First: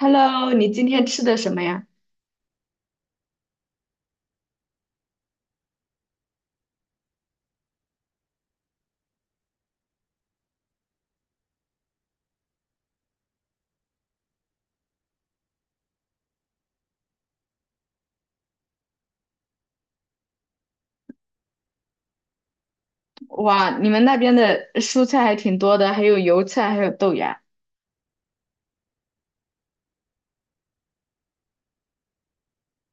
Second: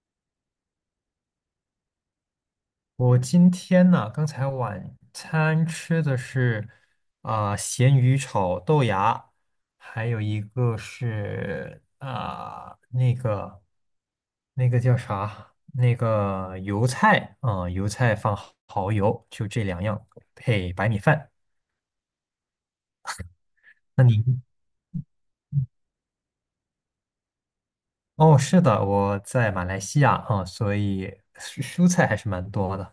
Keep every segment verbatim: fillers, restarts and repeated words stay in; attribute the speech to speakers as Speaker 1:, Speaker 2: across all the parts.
Speaker 1: Hello，你今天吃的什么呀？
Speaker 2: 我今天呢，刚才晚餐吃的是啊、咸鱼炒豆芽，还有一个是啊、那个那个叫啥？那个油菜啊、油菜放蚝油，就这两样配白米饭。
Speaker 1: 哇，你们
Speaker 2: 那
Speaker 1: 那边
Speaker 2: 您
Speaker 1: 的蔬菜还挺多的，还有油菜，还有豆芽。
Speaker 2: 哦，是的，我在马来西亚啊、所以蔬蔬菜还是蛮多的。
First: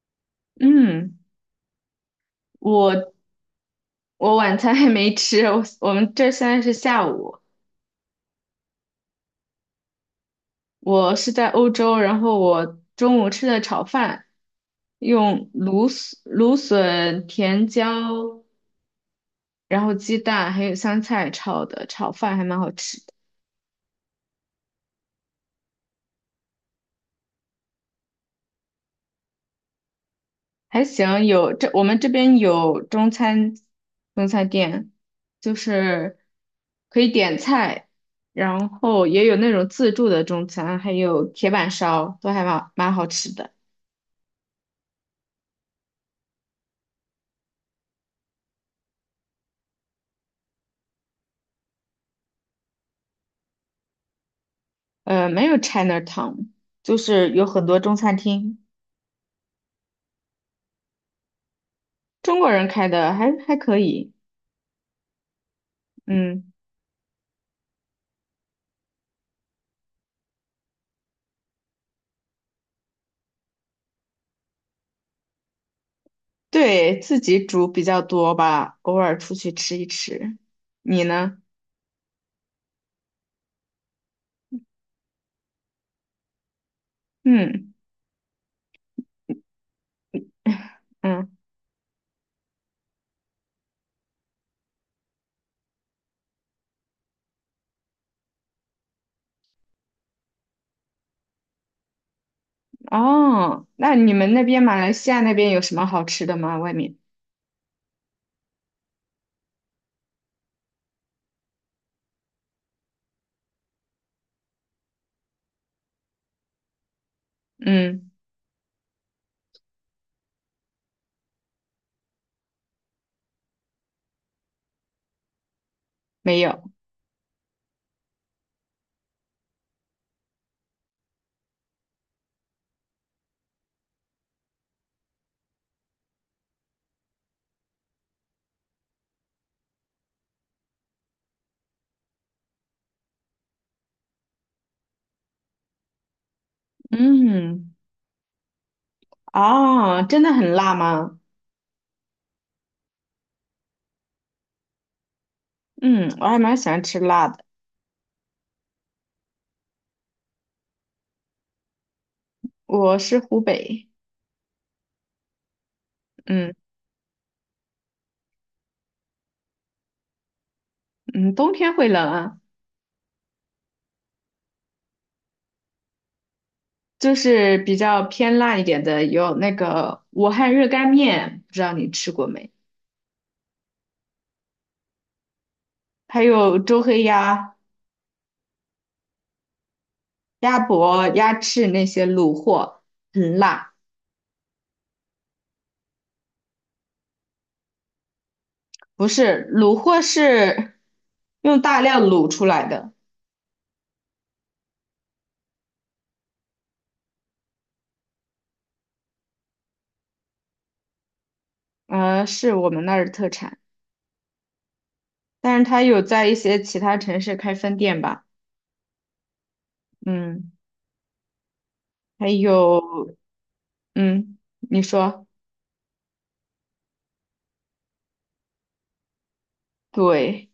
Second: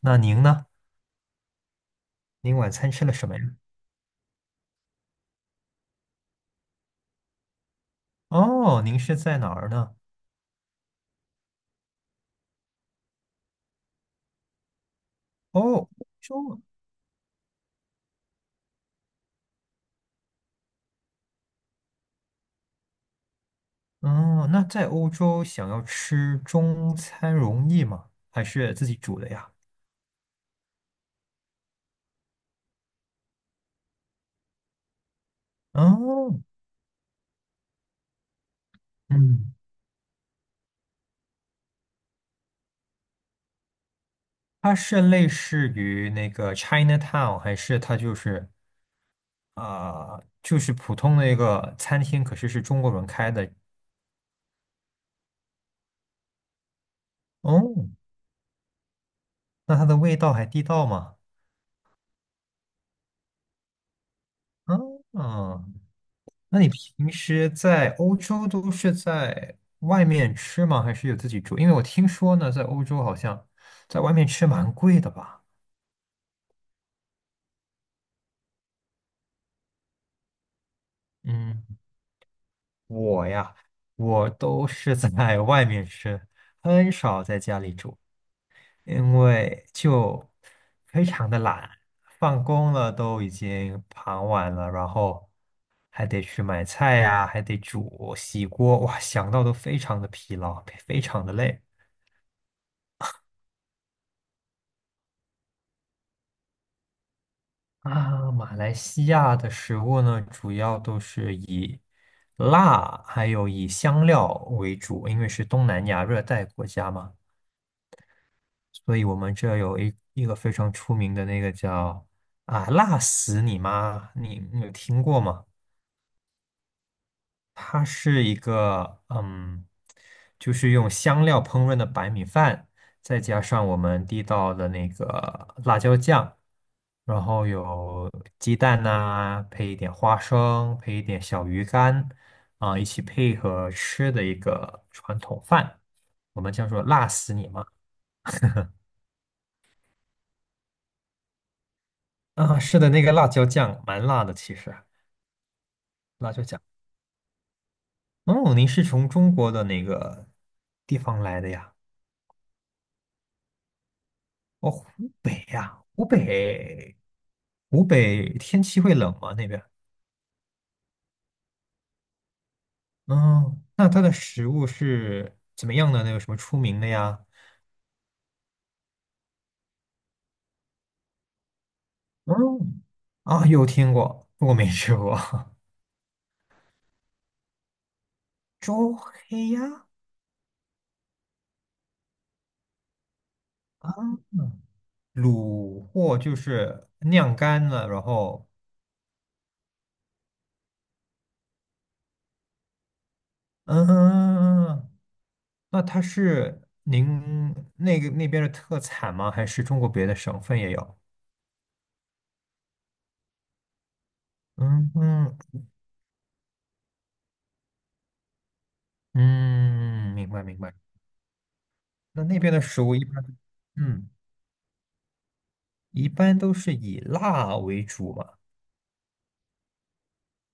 Speaker 2: 那您呢？
Speaker 1: 嗯，
Speaker 2: 您晚餐吃
Speaker 1: 我
Speaker 2: 了什么呀？
Speaker 1: 我晚餐还没吃，我我们这现在是下午，
Speaker 2: 哦，您是在哪儿呢？
Speaker 1: 我是在欧洲，然后我中午吃的炒饭，用
Speaker 2: 哦，
Speaker 1: 芦
Speaker 2: 欧
Speaker 1: 笋、芦
Speaker 2: 洲。
Speaker 1: 笋、甜椒，然后鸡蛋还有香菜炒的，炒饭还蛮好吃。
Speaker 2: 哦，那在欧洲想要吃中餐容易吗？还是自己煮的呀？
Speaker 1: 还行，有这我们这边有中餐中餐店，就是
Speaker 2: 哦，
Speaker 1: 可以点菜，然后也有那
Speaker 2: 嗯，
Speaker 1: 种自助的中餐，还有铁板烧，都还蛮蛮好吃的。
Speaker 2: 它是类似于那个 Chinatown，还是它就是啊、呃就是普通的一个餐厅，可是是中国人开的？
Speaker 1: 呃，没有 Chinatown，就是有很多
Speaker 2: 哦，
Speaker 1: 中餐厅，
Speaker 2: 那它的味道还地道吗？
Speaker 1: 中国人开的还还可以。
Speaker 2: 嗯，
Speaker 1: 嗯，
Speaker 2: 那你平时在欧洲都是在外面吃吗？还是有自己煮？因为我听说呢，在欧洲好像在外面吃蛮贵的吧。
Speaker 1: 对，自己煮比较多吧，偶尔出去吃一吃。你呢？
Speaker 2: 嗯，我呀，我都是在外面吃，很少在家
Speaker 1: 嗯
Speaker 2: 里煮，因为就非常
Speaker 1: 嗯。
Speaker 2: 的懒，放工了都已经傍晚了，然后还得去买菜呀，还得煮、洗锅，哇，想到都非常的疲劳，非常的累。
Speaker 1: 哦，那你们那边马来西亚那边有什么好吃的吗？外面？
Speaker 2: 啊，马来西亚的食物呢，主要都是以辣还有以香料为主，因为是东南亚热带国家嘛。
Speaker 1: 嗯，
Speaker 2: 所以我们这有一一个非常出名的那个叫啊辣死你妈，你你有听过吗？
Speaker 1: 没有。
Speaker 2: 它是一个嗯，就是用香料烹饪的白米饭，再加上我们地道的那个辣椒酱，然后有鸡蛋呐、配一点花生，配一点小鱼干啊、一起配合吃的一个传统饭，我们叫做辣死你妈。
Speaker 1: 嗯，哦，真的很辣吗？
Speaker 2: 啊，是的，那个辣椒酱蛮辣的，其实。
Speaker 1: 嗯，我
Speaker 2: 辣
Speaker 1: 还
Speaker 2: 椒
Speaker 1: 蛮
Speaker 2: 酱。
Speaker 1: 喜欢吃辣的。
Speaker 2: 哦，您是从中国的哪个地方来的呀？
Speaker 1: 我是湖北，
Speaker 2: 哦，湖北呀，湖
Speaker 1: 嗯
Speaker 2: 北，湖北天气会冷吗？那边？
Speaker 1: 嗯，冬天会冷啊，
Speaker 2: 嗯，那它的食物是怎么样的那个什么出名的
Speaker 1: 就
Speaker 2: 呀？
Speaker 1: 是比较偏辣一点的，有那个武汉热干面，不知道你吃过没？
Speaker 2: 嗯，啊，有听过，不过没吃过。
Speaker 1: 还有周黑鸭、
Speaker 2: 周黑鸭，
Speaker 1: 鸭脖、鸭翅那些卤货，很辣。
Speaker 2: 卤货就是晾干了，然后，
Speaker 1: 不是，卤货是用大料卤出来的。
Speaker 2: 嗯，嗯嗯那它是您那个那边的特产吗？还是中国别的省份也有？
Speaker 1: 呃，是我们那儿的特产，
Speaker 2: 嗯嗯
Speaker 1: 但是它有在一些其他城市开分店吧。
Speaker 2: 嗯，明白
Speaker 1: 嗯，
Speaker 2: 明白。那
Speaker 1: 还
Speaker 2: 那边的食物一
Speaker 1: 有，
Speaker 2: 般，嗯，
Speaker 1: 嗯，你说，
Speaker 2: 一般都是以辣为主嘛，
Speaker 1: 对，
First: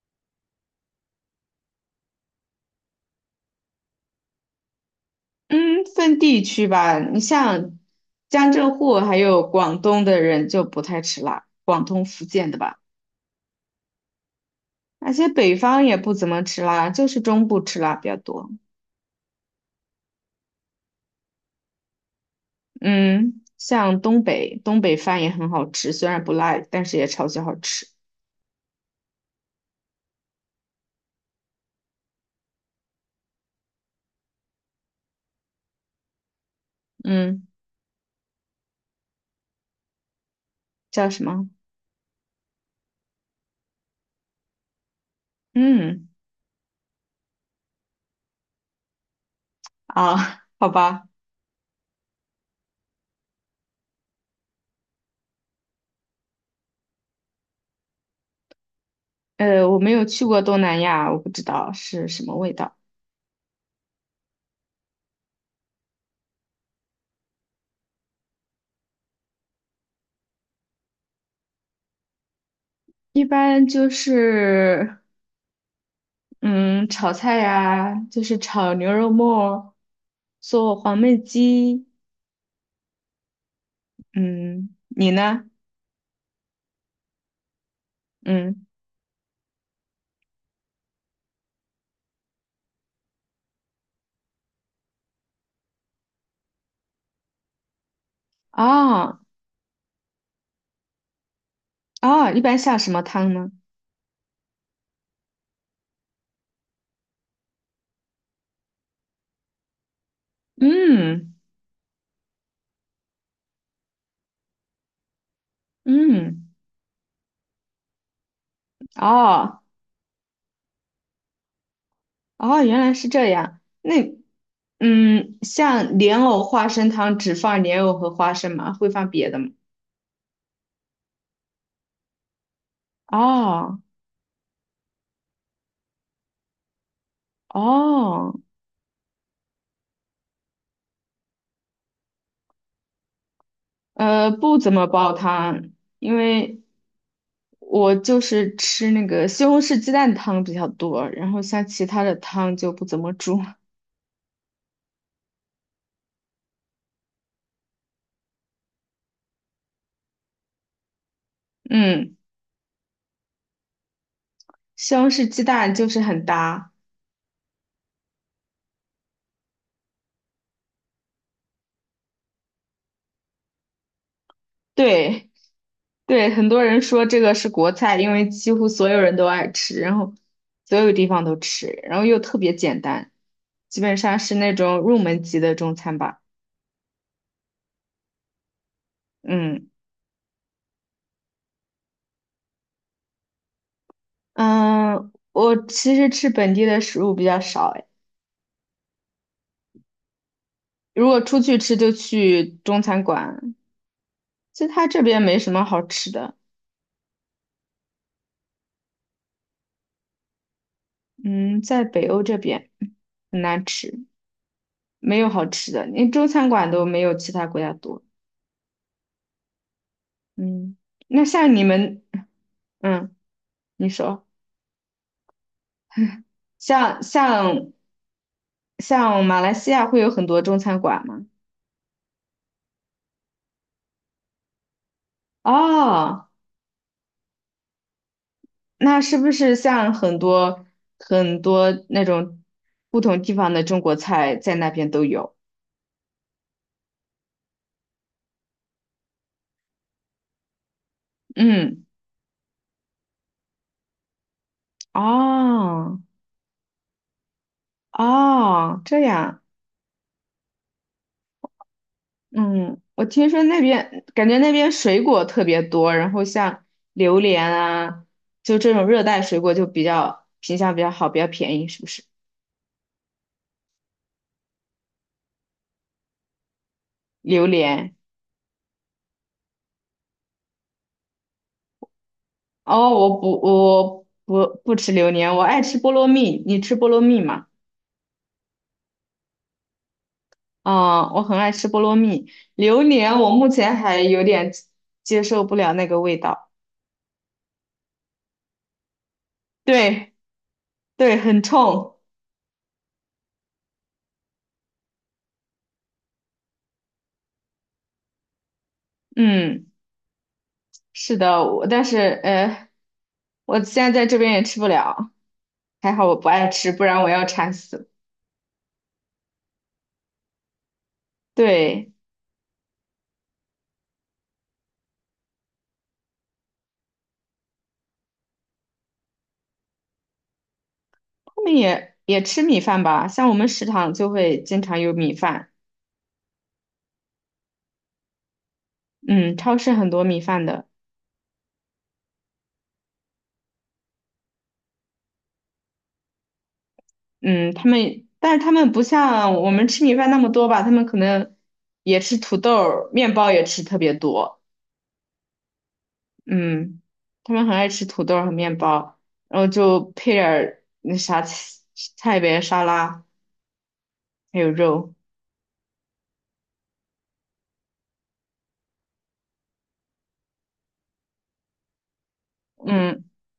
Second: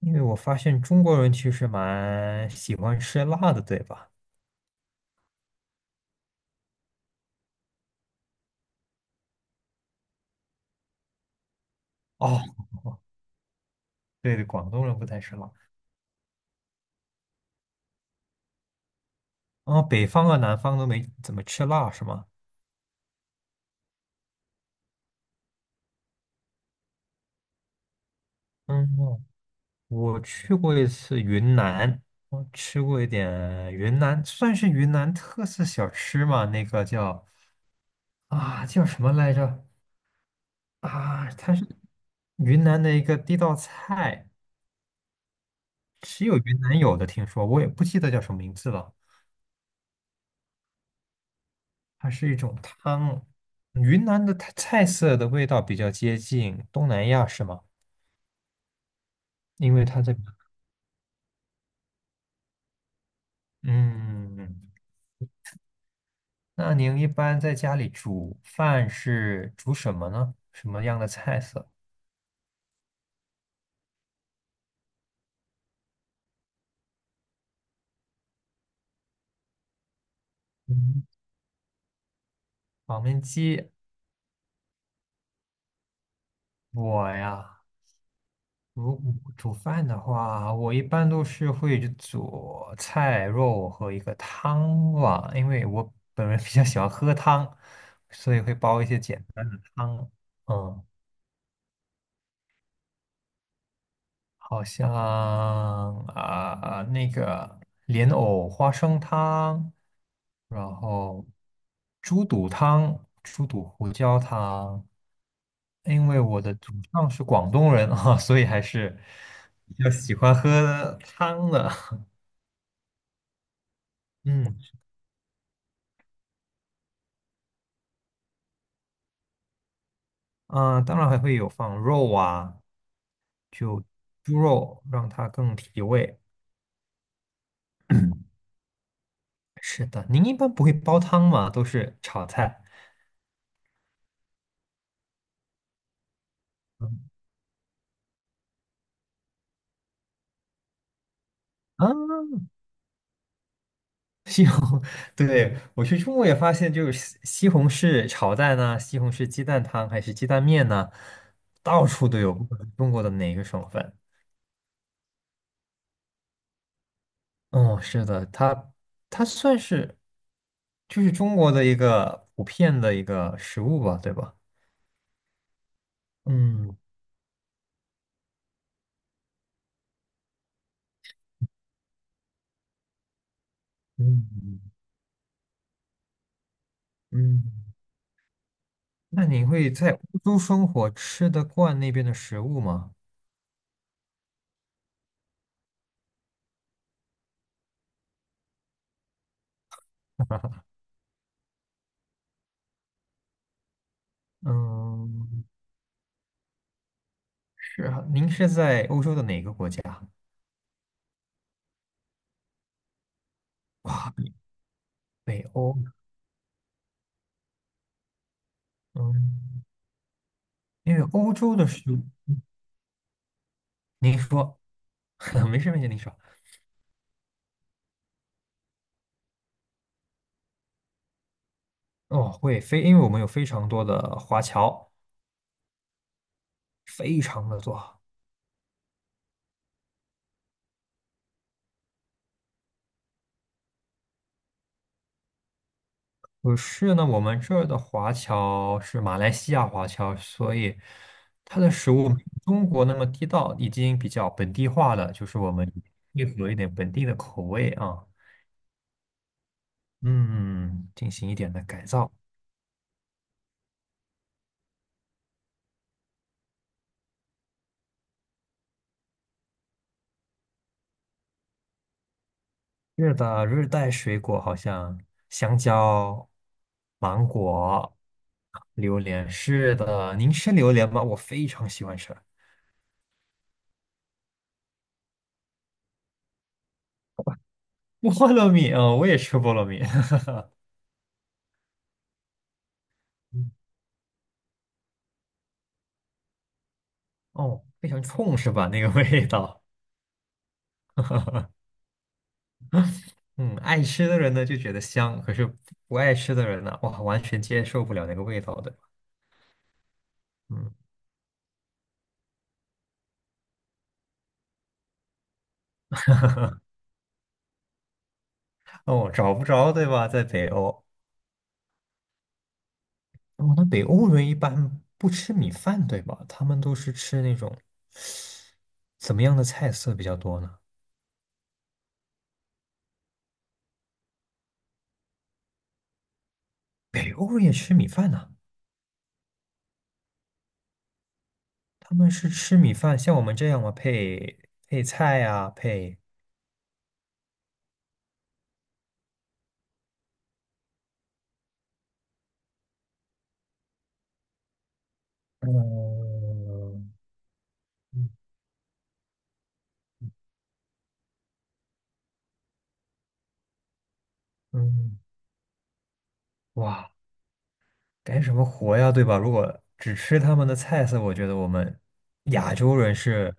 Speaker 2: 因为我发现中国人其实蛮喜欢吃辣的，对吧？
Speaker 1: 嗯，分地区吧，你像江浙沪还有广东的人就不太吃辣，广东、福
Speaker 2: 哦，
Speaker 1: 建的吧，
Speaker 2: 对对，广东人不
Speaker 1: 而
Speaker 2: 太
Speaker 1: 且
Speaker 2: 吃辣。
Speaker 1: 北方也不怎么吃辣，就是中部吃辣比较多，
Speaker 2: 哦，北方和南方都没怎么吃辣，是吗？
Speaker 1: 嗯，像东北，东北饭也很好吃，虽然不辣，但是也超级好吃，
Speaker 2: 嗯，我去过一次云南，我吃过一点云南，算是云南特色小吃嘛，那个叫
Speaker 1: 嗯，
Speaker 2: 啊叫什么来着？
Speaker 1: 叫什
Speaker 2: 啊，
Speaker 1: 么？
Speaker 2: 它是云南的一个地道菜，
Speaker 1: 嗯，
Speaker 2: 只有云南有的，听说我也不记得叫什么名字了。
Speaker 1: 啊，好吧。
Speaker 2: 它是一种汤，云南的它菜色的味道比较接近东南亚，是吗？
Speaker 1: 呃，
Speaker 2: 因
Speaker 1: 我
Speaker 2: 为
Speaker 1: 没
Speaker 2: 它
Speaker 1: 有
Speaker 2: 在，
Speaker 1: 去过东南亚，我不知道是什么味道。
Speaker 2: 嗯，那您一般在家里煮饭是煮什么呢？什么样的菜色？
Speaker 1: 一般就是，嗯，炒菜呀、就是炒牛肉末，做黄
Speaker 2: 嗯，
Speaker 1: 焖鸡。
Speaker 2: 黄焖鸡，
Speaker 1: 嗯，你呢？
Speaker 2: 我呀。
Speaker 1: 嗯，
Speaker 2: 如果煮饭的话，我一般都是会去做菜肉和一个汤吧，因为我本人比较喜欢喝汤，所以会煲一些
Speaker 1: 哦
Speaker 2: 简单的汤。嗯，
Speaker 1: 哦，一般下什么汤呢？
Speaker 2: 好像啊、那个莲藕花生汤，然后
Speaker 1: 嗯
Speaker 2: 猪肚汤、猪肚胡椒汤。因为我
Speaker 1: 嗯，
Speaker 2: 的祖上是广东人啊，所以还是
Speaker 1: 哦
Speaker 2: 比较喜欢喝汤的。
Speaker 1: 哦，原来是这样。那
Speaker 2: 嗯。
Speaker 1: 嗯，像莲藕花生汤只放莲藕和花生吗？会放别的吗？
Speaker 2: 啊，当然还会有放肉啊，
Speaker 1: 哦
Speaker 2: 就猪肉让它更提味。
Speaker 1: 哦，
Speaker 2: 是的，您一般不会煲汤吗？都是炒菜。
Speaker 1: 呃，不怎么煲汤，因为
Speaker 2: 嗯
Speaker 1: 我就是吃那个西红柿鸡蛋汤比较多，然后像其
Speaker 2: 啊，
Speaker 1: 他的汤就不怎么煮。
Speaker 2: 西红，对，我去中国也发现，就是西西红柿炒蛋呢、西红柿鸡蛋汤还是鸡蛋面呢、到处
Speaker 1: 嗯，
Speaker 2: 都有，不管是中国的哪个省份。
Speaker 1: 西红柿鸡蛋就是很搭。
Speaker 2: 哦，是的，它它算是就是中国的一个普遍的一个食物吧，对吧？
Speaker 1: 对对，很多
Speaker 2: 嗯
Speaker 1: 人说这个是国菜，因为几乎所有人都爱吃，然后所有地方都吃，然后又特别简单，基本上是那
Speaker 2: 嗯
Speaker 1: 种入门级的中餐吧。
Speaker 2: 嗯。那你
Speaker 1: 嗯
Speaker 2: 会在欧洲生活，吃得惯那边的食物吗？
Speaker 1: 嗯，我其实吃本地的食物比较少，如果出去吃就去中餐馆，其实它这边没
Speaker 2: 嗯，
Speaker 1: 什么好吃的。
Speaker 2: 是啊，您是在欧洲的哪个国家？
Speaker 1: 嗯，在北欧这边很难吃，没有
Speaker 2: 北
Speaker 1: 好吃
Speaker 2: 欧。
Speaker 1: 的，连中餐馆都没有其他国家多。
Speaker 2: 嗯，
Speaker 1: 嗯，
Speaker 2: 因为
Speaker 1: 那
Speaker 2: 欧
Speaker 1: 像
Speaker 2: 洲
Speaker 1: 你
Speaker 2: 的食物，
Speaker 1: 们，嗯，你
Speaker 2: 您
Speaker 1: 说，
Speaker 2: 说，没事没事，您说。
Speaker 1: 像像像马来西亚会有很多中餐馆吗？
Speaker 2: 哦，会非，因为我们有非常多的华侨，
Speaker 1: 哦，
Speaker 2: 非常的多。
Speaker 1: 那是不是像很多很多那种不同地方的中国菜在那边都有？
Speaker 2: 不是呢，我们这儿的华侨是马来西亚华侨，所以它的
Speaker 1: 嗯，
Speaker 2: 食物没有中国那么地道，已经比较本地化了，就是我们
Speaker 1: 哦。
Speaker 2: 配合一点本地的口味啊，
Speaker 1: 哦，这样，
Speaker 2: 嗯，进行一点的改造。
Speaker 1: 嗯，我听说那边感觉那边水果特别多，然后像榴莲啊，就这种热带水果就比较品相比较好，比较便宜，是不是？
Speaker 2: 是的，热带水果好像香蕉、芒
Speaker 1: 榴莲，
Speaker 2: 果、榴莲。是的，您吃榴莲吗？我非常喜欢吃
Speaker 1: 哦，我不，我不不吃榴莲，我爱吃菠萝蜜，你吃菠萝蜜吗？
Speaker 2: 菠萝蜜啊，我也吃菠萝蜜。
Speaker 1: 啊、我很爱吃菠萝蜜，榴莲我目 前还有点接受不了那个味道，
Speaker 2: 哦，非常冲是吧？那个味道。
Speaker 1: 对对，很冲，
Speaker 2: 嗯，爱吃的人呢就觉得香，可是不爱吃的人呢，哇，完全接受不了那个味道，的。
Speaker 1: 嗯，
Speaker 2: 嗯，
Speaker 1: 是的，我但是呃。我现在在这边也吃不了，还好我不爱吃，不然我要馋死。
Speaker 2: 哦，找不着，对吧？在北欧，
Speaker 1: 对，
Speaker 2: 哦，那北欧人一般不吃米饭，对吧？他们都是吃那种怎么样的菜色比较多呢？
Speaker 1: 他们也也吃米饭吧，像我们食堂就会经常有米饭，
Speaker 2: 北欧人也吃米饭呢、
Speaker 1: 嗯，超市很多米饭的，
Speaker 2: 他们是吃米饭，像我们这样吗？配配菜啊，配
Speaker 1: 嗯，他们，但是他们不像我们吃米饭那么多吧，他们可能也吃土豆儿面包也吃特别多，嗯，
Speaker 2: 嗯
Speaker 1: 他们很爱吃土
Speaker 2: 嗯，
Speaker 1: 豆儿和面包，然后就配点儿那啥菜菜呗，沙拉还有肉，
Speaker 2: 嗯哇。干什么活呀，对吧？如果只吃他们的菜色，我觉得我们亚洲人
Speaker 1: 嗯。
Speaker 2: 是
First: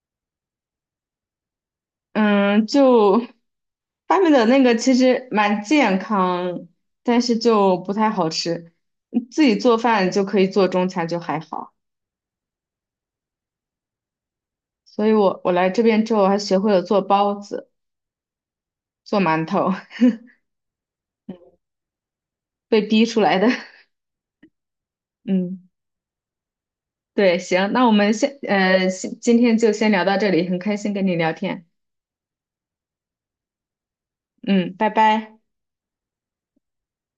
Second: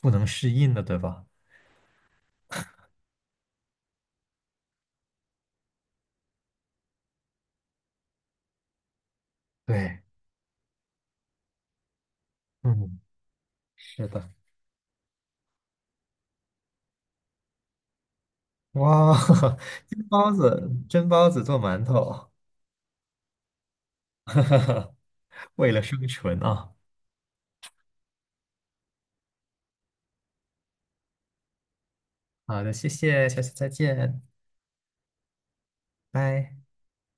Speaker 2: 不能适应的，对吧？
Speaker 1: 嗯，就发明的那个其实蛮健康，但是就不太好吃。自己做
Speaker 2: 对，
Speaker 1: 饭就可以做中餐，就还好。
Speaker 2: 嗯，是的。
Speaker 1: 所以我我来这边之后还学会了做包子、
Speaker 2: 哇，
Speaker 1: 做馒 头，
Speaker 2: 蒸包子，蒸包子做馒头，
Speaker 1: 被逼出来的。嗯，
Speaker 2: 为了生存啊！
Speaker 1: 对，行，那我们先呃，先今天就先聊到这里，很开心跟你聊天。
Speaker 2: 好的，谢谢，下次再见，
Speaker 1: 嗯，拜拜。
Speaker 2: 拜。